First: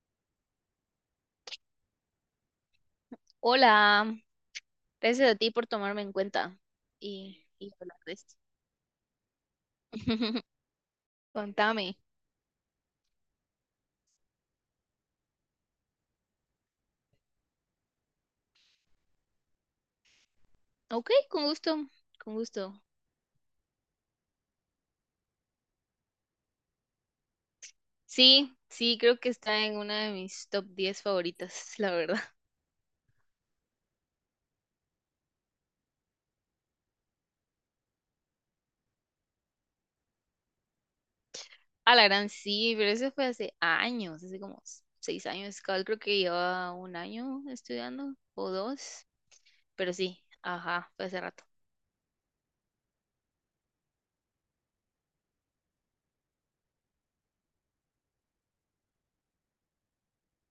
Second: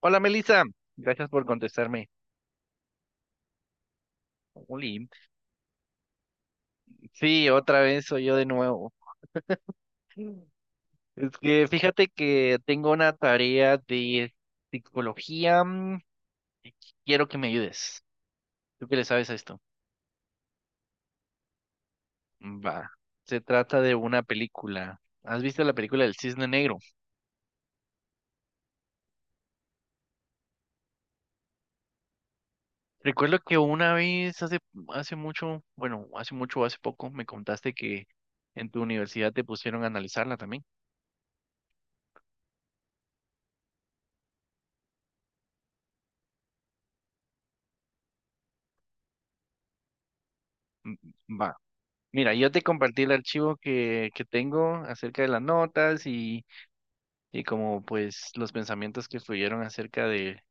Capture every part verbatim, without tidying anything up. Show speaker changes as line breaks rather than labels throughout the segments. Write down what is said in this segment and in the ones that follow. Hola Melissa, gracias por contestarme.
Hola,
Jolín.
gracias a ti por tomarme en cuenta y,
Sí,
y
otra
hablar
vez
de
soy
esto.
yo de nuevo. Es que
Contame.
fíjate que tengo una tarea de psicología mm, y quiero que me ayudes. ¿Tú qué le sabes a esto?
Ok, con gusto, con gusto.
Va, se trata de una película. ¿Has visto la película del Cisne Negro?
Sí, sí, creo que está en una de mis top diez favoritas, la verdad.
Recuerdo que una vez hace, hace mucho, bueno, hace mucho o hace poco me contaste que en tu universidad te pusieron a analizarla también.
A la gran sí, pero eso fue hace años, hace como seis años. Cabal, creo que llevaba un año estudiando o dos, pero sí, ajá,
Mm,
fue hace rato.
Va. Mira, yo te compartí el archivo que, que tengo acerca de las notas y, y como pues los pensamientos que fluyeron acerca de,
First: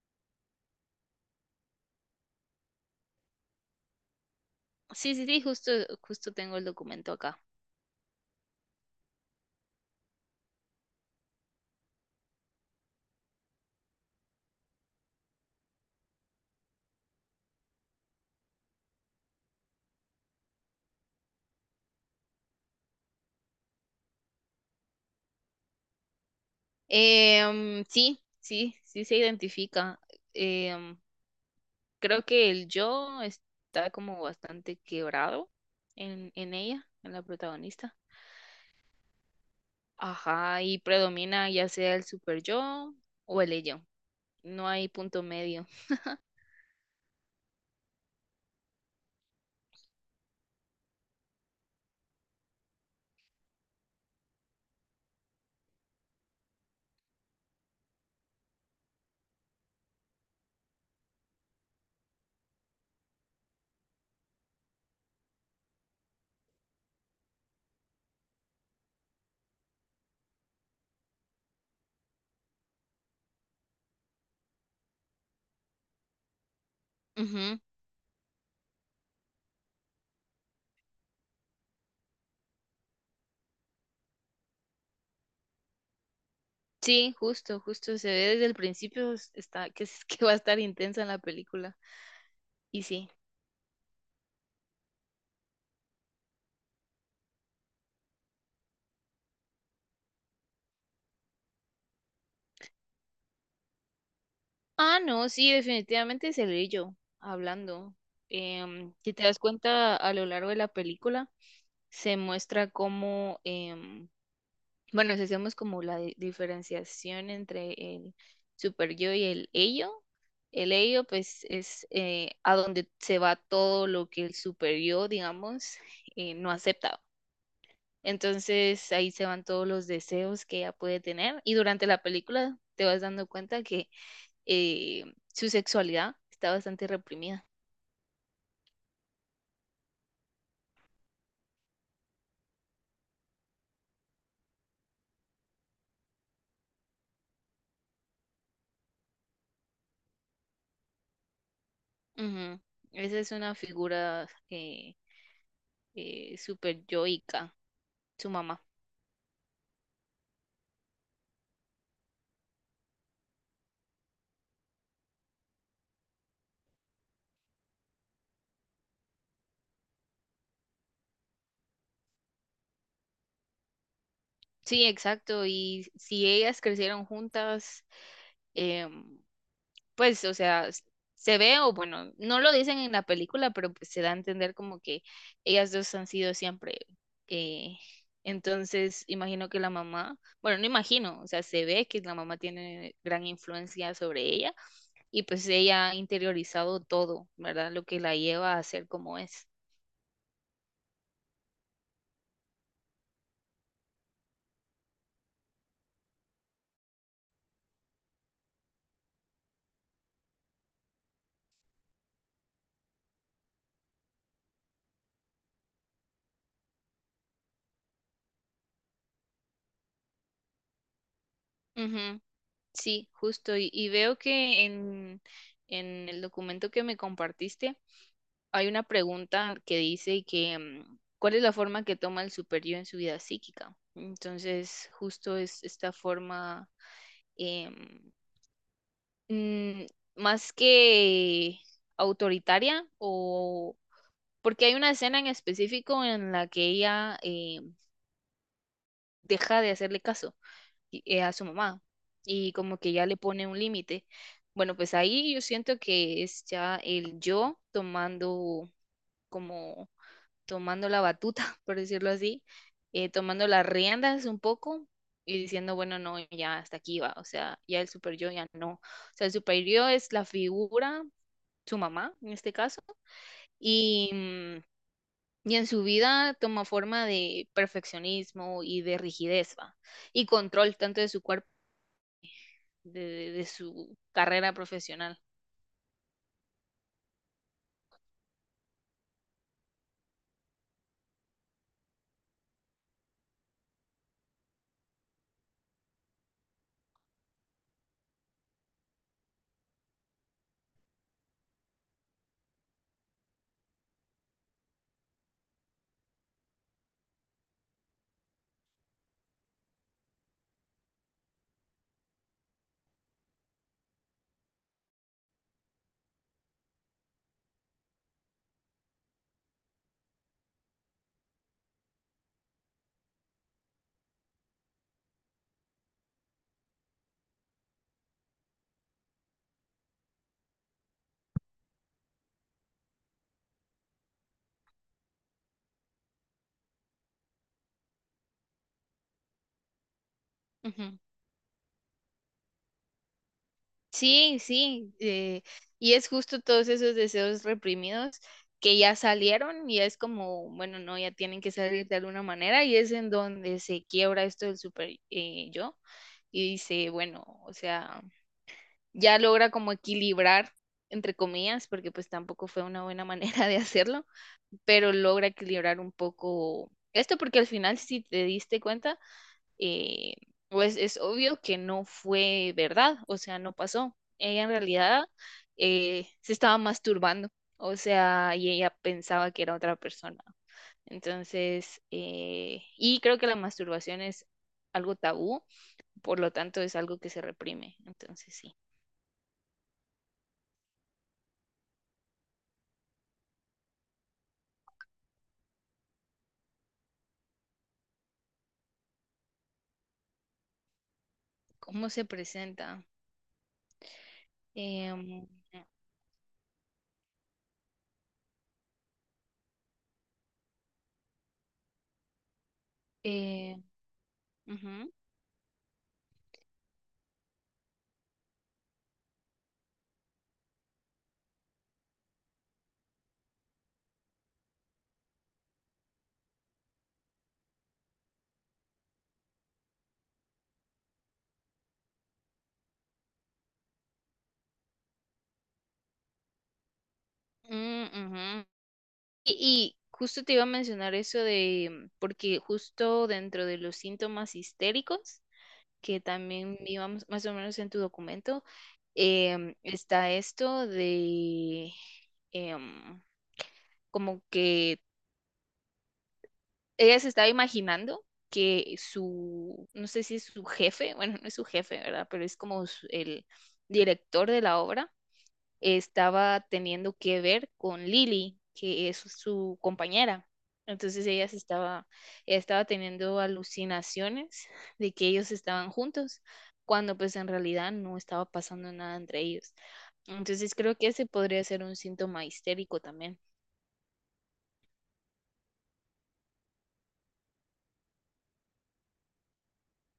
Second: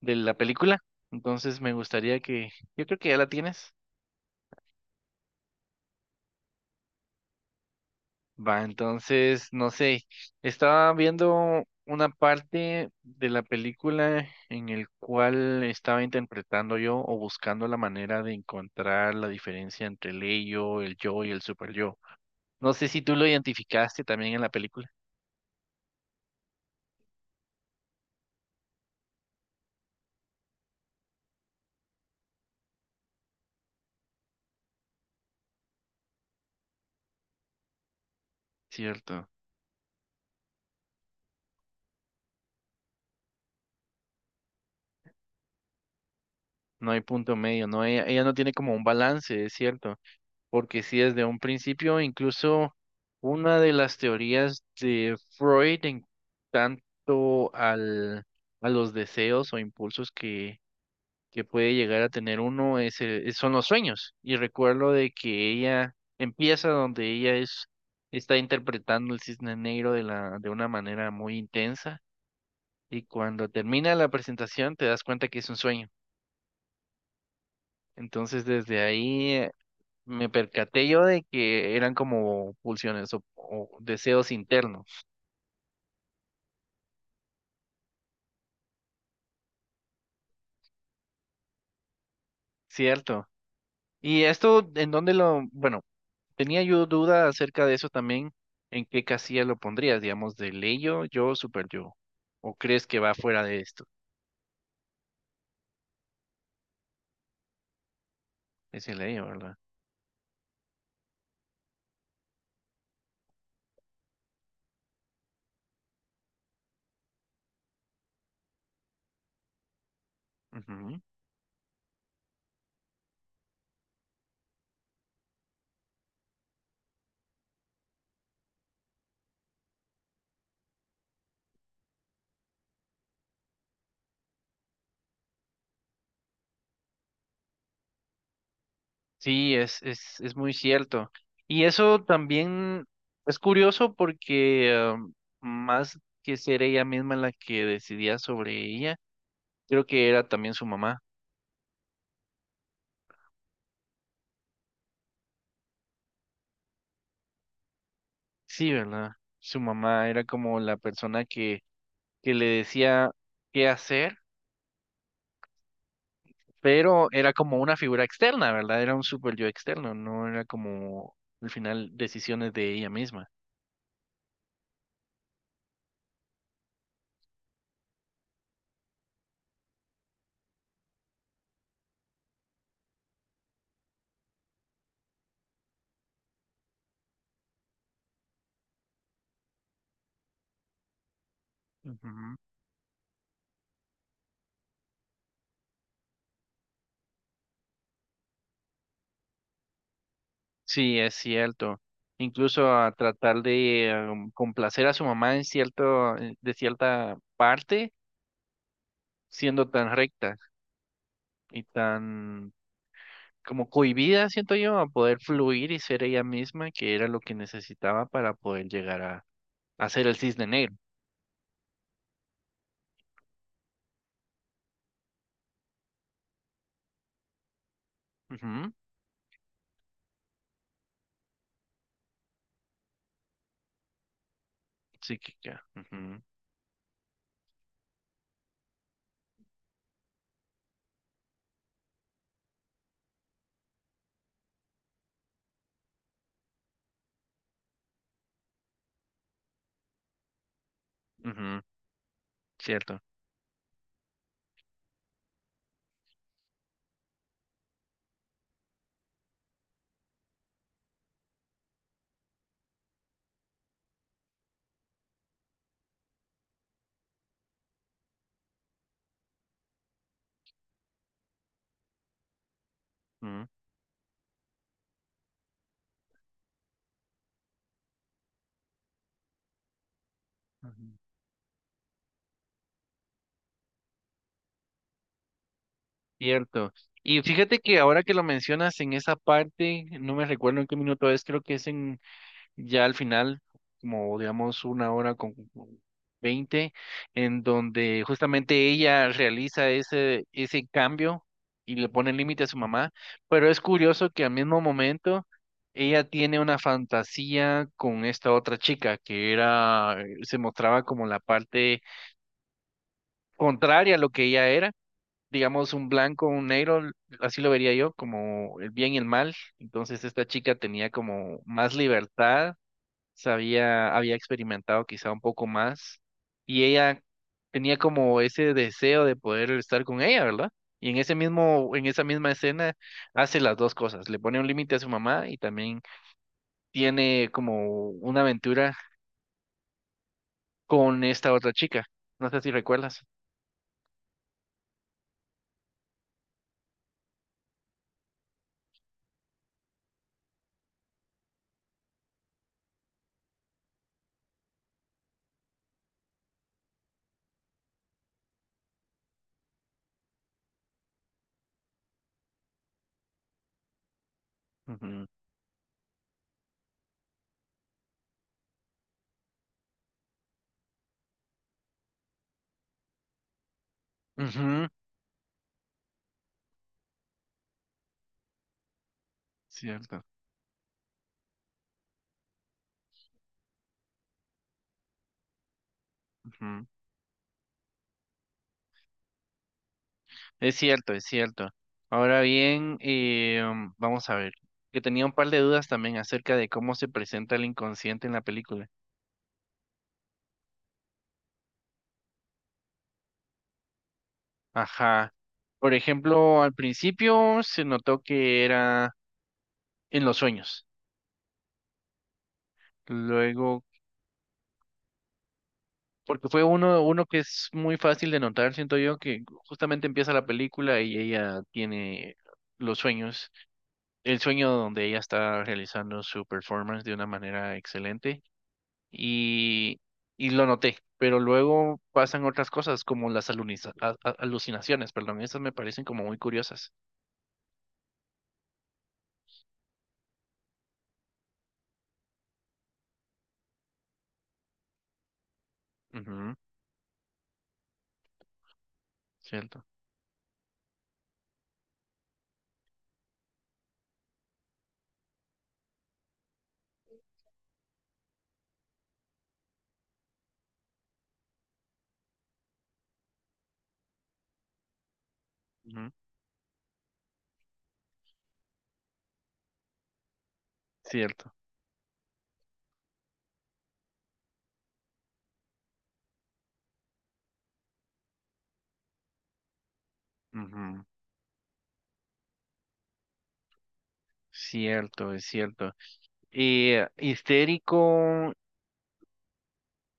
de la película. Entonces me gustaría que, yo creo que ya la tienes.
Sí, sí, sí, justo, justo tengo el documento acá.
Va, entonces, no sé, estaba viendo una parte de la película en el cual estaba interpretando yo o buscando la manera de encontrar la diferencia entre el ello, el yo y el super yo. No sé si tú lo identificaste también en la película,
Em, sí, sí, sí se identifica. Em, Creo que el yo está como bastante quebrado en, en ella, en la protagonista.
¿cierto?
Ajá, y predomina ya sea el super yo o el ello. No hay punto medio.
No hay punto medio, no, ella, ella no tiene como un balance, es cierto, porque si desde un principio, incluso una de las teorías de Freud en tanto al, a los deseos o impulsos que, que puede llegar a tener uno es, el- es- son los sueños. Y recuerdo de que ella empieza donde ella es, está interpretando el cisne negro de la, de una manera muy intensa, y cuando termina la presentación te das cuenta que es un sueño.
Ujú.
Entonces desde ahí me percaté yo de que eran como pulsiones o, o deseos internos,
Sí, justo, justo. Se ve desde el principio es- está, que, es- que va a estar intensa en la película. Y sí.
¿cierto? Y esto, ¿en dónde lo...? Bueno, tenía yo duda acerca de eso también, ¿en qué casilla lo pondrías? Digamos, de ley yo, yo, super yo. ¿O crees que va fuera de esto?
Ah, no, sí, definitivamente es el ello hablando.
Es
Em,
el
si te
ello,
das
¿verdad?
cuenta, a lo largo de la película se muestra cómo em, bueno, si hacemos como la di- diferenciación entre el super yo y el ello, el
Ujú.
ello pues es eh, a donde se va todo lo que el super yo, digamos, eh, no acepta. Entonces ahí se van todos los deseos que ella puede tener y durante la película te vas dando cuenta que eh, su sexualidad está bastante reprimida.
Sí, es, es, es muy cierto. Y eso también es curioso porque ah, más que ser ella misma la que decidía sobre ella, creo que era también su mamá.
Ujú. Esa es una figura eh, eh, super yoica, su mamá.
Sí, ¿verdad? Su mamá era como la persona que, que le decía qué hacer, pero era como una figura externa, ¿verdad? Era un super yo externo, no era como al final decisiones de ella misma.
Sí, exacto. Y si ellas crecieron juntas, em, pues, o sea, s- se ve, o bueno, no lo dicen en la película, pero pues se da a entender como que ellas dos han sido siempre. eh, entonces, imagino que la mamá, bueno, no imagino, o sea, se ve que la mamá
Ujú.
tiene gran influencia sobre ella y pues ella ha interiorizado todo, ¿verdad? Lo que la lleva a ser como es.
Sí, es cierto. Incluso a tratar de em, complacer a su mamá en cierto, en- de cierta parte, siendo tan recta y tan como cohibida, siento yo, a poder fluir y ser ella misma, que era lo que necesitaba para poder llegar a hacer el cisne negro.
Sí, justo. Y, y veo que en, en el documento que me compartiste hay
Ujú.
una pregunta que dice que mm, ¿cuál es la forma que toma el superior en su vida psíquica? Entonces, justo es
Psíquica.
esta
Ujú,
forma em, mm, más que autoritaria o porque hay una escena en específico en la que ella eh, deja de hacerle caso y- eh, a su
ujú.
mamá y como que
Cierto.
ya le pone un límite. Bueno, pues ahí yo siento que es ya el yo tomando como tomando la batuta, por decirlo así, eh, tomando las riendas un poco y diciendo, bueno, no, ya hasta aquí va, o sea, ya el super yo ya no. O sea, el super yo es la figura, su mamá en este caso,
Ujú,
y, mm, y en su vida toma forma de perfeccionismo y de rigidez, va, y control
ujú.
tanto de su cuerpo de, de- de su carrera profesional.
Cierto. Y fíjate que ahora que lo mencionas en esa parte, no me recuerdo en qué minuto es, creo que es en ya al final, como digamos una hora con veinte, en donde justamente ella realiza ese, ese cambio y le pone límite a su mamá, pero es curioso que al mismo momento ella tiene una fantasía con esta otra chica que era, eh, se mostraba como la parte contraria a lo que ella era. Digamos un blanco, un negro, así lo vería yo, como el bien y el mal. Entonces esta chica tenía como más libertad, sabía, había experimentado quizá un poco más y ella tenía como ese deseo de poder estar con ella, ¿verdad? Y en ese mismo, en esa misma escena hace las dos cosas, le pone un límite a su mamá y también tiene como una aventura
Ujú.
con esta otra chica. No sé si recuerdas.
Sí, sí, eh, y es justo todos esos deseos reprimidos que ya salieron y es como, bueno, no, ya tienen que salir de alguna manera y es en donde se quiebra esto del super eh, yo y dice, bueno, o sea, ya logra como equilibrar, entre comillas, porque pues tampoco fue una buena manera de hacerlo, pero
Ujú,
logra equilibrar un poco esto porque al final, si te diste cuenta, eh, pues es obvio que no fue verdad, o sea, no pasó. Ella en
ujú.
realidad eh, se estaba masturbando, o sea, y ella pensaba que era otra
Cierto.
persona. Entonces, eh, y creo que la masturbación es algo tabú, por lo tanto
Ujú.
es algo que se reprime. Entonces, sí.
Es cierto, es cierto. Ahora bien, eh, um, vamos a ver, que tenía un par de dudas también acerca de cómo se presenta el inconsciente en la película.
¿Cómo se presenta?
Ajá.
Em,
Por ejemplo, al principio se notó que era en los sueños.
eh,
Luego,
Ujú,
porque fue uno, uno que es muy fácil de notar, siento yo, que justamente empieza la película y ella tiene los sueños, el sueño donde ella está realizando su performance de una manera excelente y, y lo noté. Pero luego pasan otras cosas como las aluniza- a- a- alucinaciones, perdón, esas me parecen como muy curiosas.
mm, ujú. Y, y justo te iba a mencionar eso de, porque justo dentro de los síntomas histéricos, que
Ujú,
también íbamos más o menos en tu documento, em,
cierto.
está esto de em, como que ella se estaba imaginando que su, no sé si es su jefe, bueno, no es su jefe, ¿verdad? Pero es como su- el director de la obra
Ujú,
estaba teniendo que ver con Lily, que es su compañera. Entonces ella
cierto.
se estaba, ella estaba teniendo alucinaciones de que ellos estaban juntos, cuando pues en realidad no estaba pasando nada entre ellos. Entonces creo
Ujú.
que ese podría ser un síntoma histérico también.
Cierto, es cierto. Eh, histérico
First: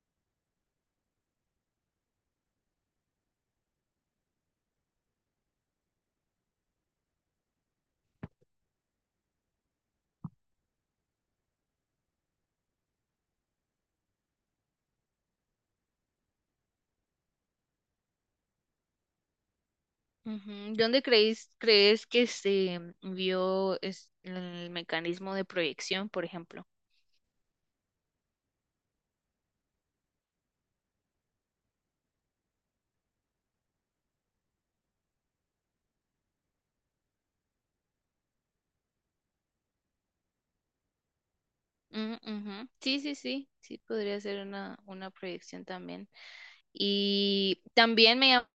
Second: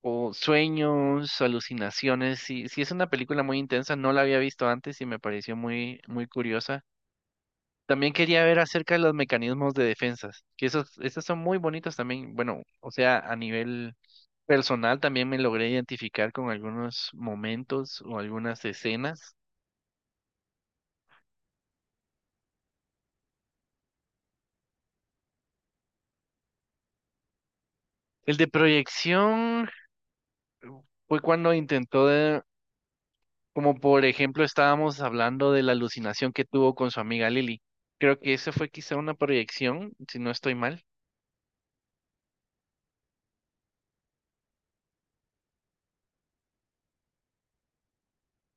o sueños, alucinaciones. Sí, sí es una película muy intensa, no la había visto antes y me pareció muy, muy curiosa. También quería ver acerca de los mecanismos de defensas, que esos, esos son muy bonitos también. Bueno, o sea, a nivel personal también me logré identificar con algunos momentos o algunas escenas.
Ujú. ¿Dónde creéis, crees que se vio es- el mecanismo de proyección, por ejemplo?
El de proyección fue cuando intentó de... Como por ejemplo estábamos hablando de la alucinación que tuvo con su amiga Lily. Creo que esa fue quizá una proyección, si no estoy mal.
Mm, ujú. Sí, sí, sí, sí, podría ser una, una proyección también. Y también me llam-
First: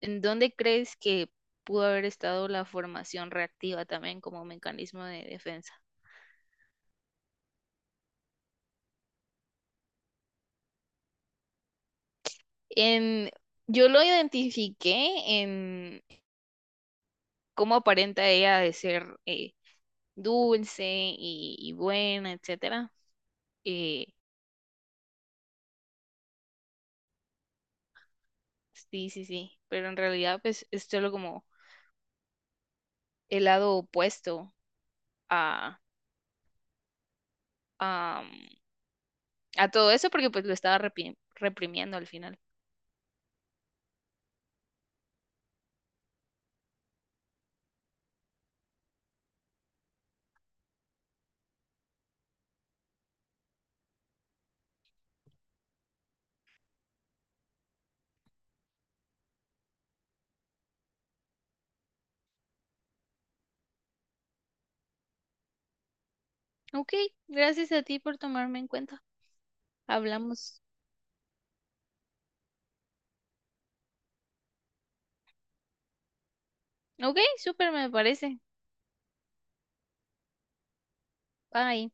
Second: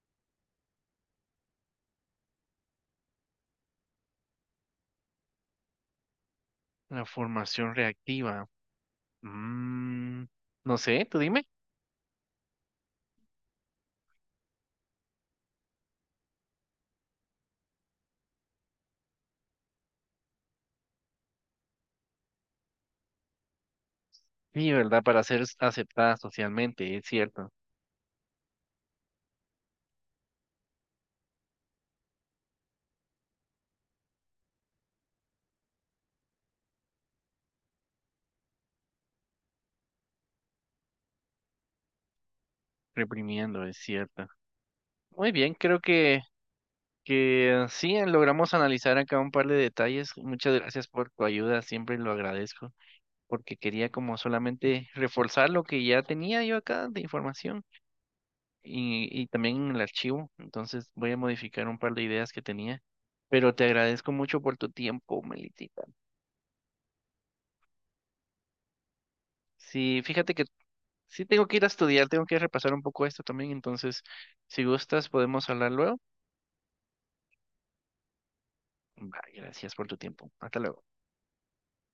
¿En dónde crees que pudo haber estado la formación reactiva también como mecanismo de defensa?
La formación reactiva. Mm, no sé, tú dime.
En, yo lo identifiqué en cómo aparenta ella de ser eh, dulce y, y buena, etcétera. Eh,
Sí, ¿verdad? Para ser s- aceptada socialmente, es cierto.
sí, sí, sí. Pero en realidad, pues, es solo como el lado opuesto a, a, a todo eso, porque pues lo estaba repi- reprimiendo al final.
Reprimiendo, es cierto. Muy bien, creo que, que sí, logramos analizar acá un par de detalles. Muchas gracias por tu ayuda, siempre lo agradezco, porque quería como solamente reforzar lo que ya tenía yo acá de información y, y también en el archivo. Entonces voy a modificar un par de ideas que tenía. Pero te agradezco mucho por tu tiempo, Melitita.
Ok, gracias a ti por tomarme en cuenta.
Sí, fíjate que
Hablamos.
sí tengo que ir a estudiar, tengo que repasar un poco esto también. Entonces, si gustas, podemos hablar luego.
Ok, súper me parece.
Bye, gracias por tu tiempo. Hasta luego.
Bye.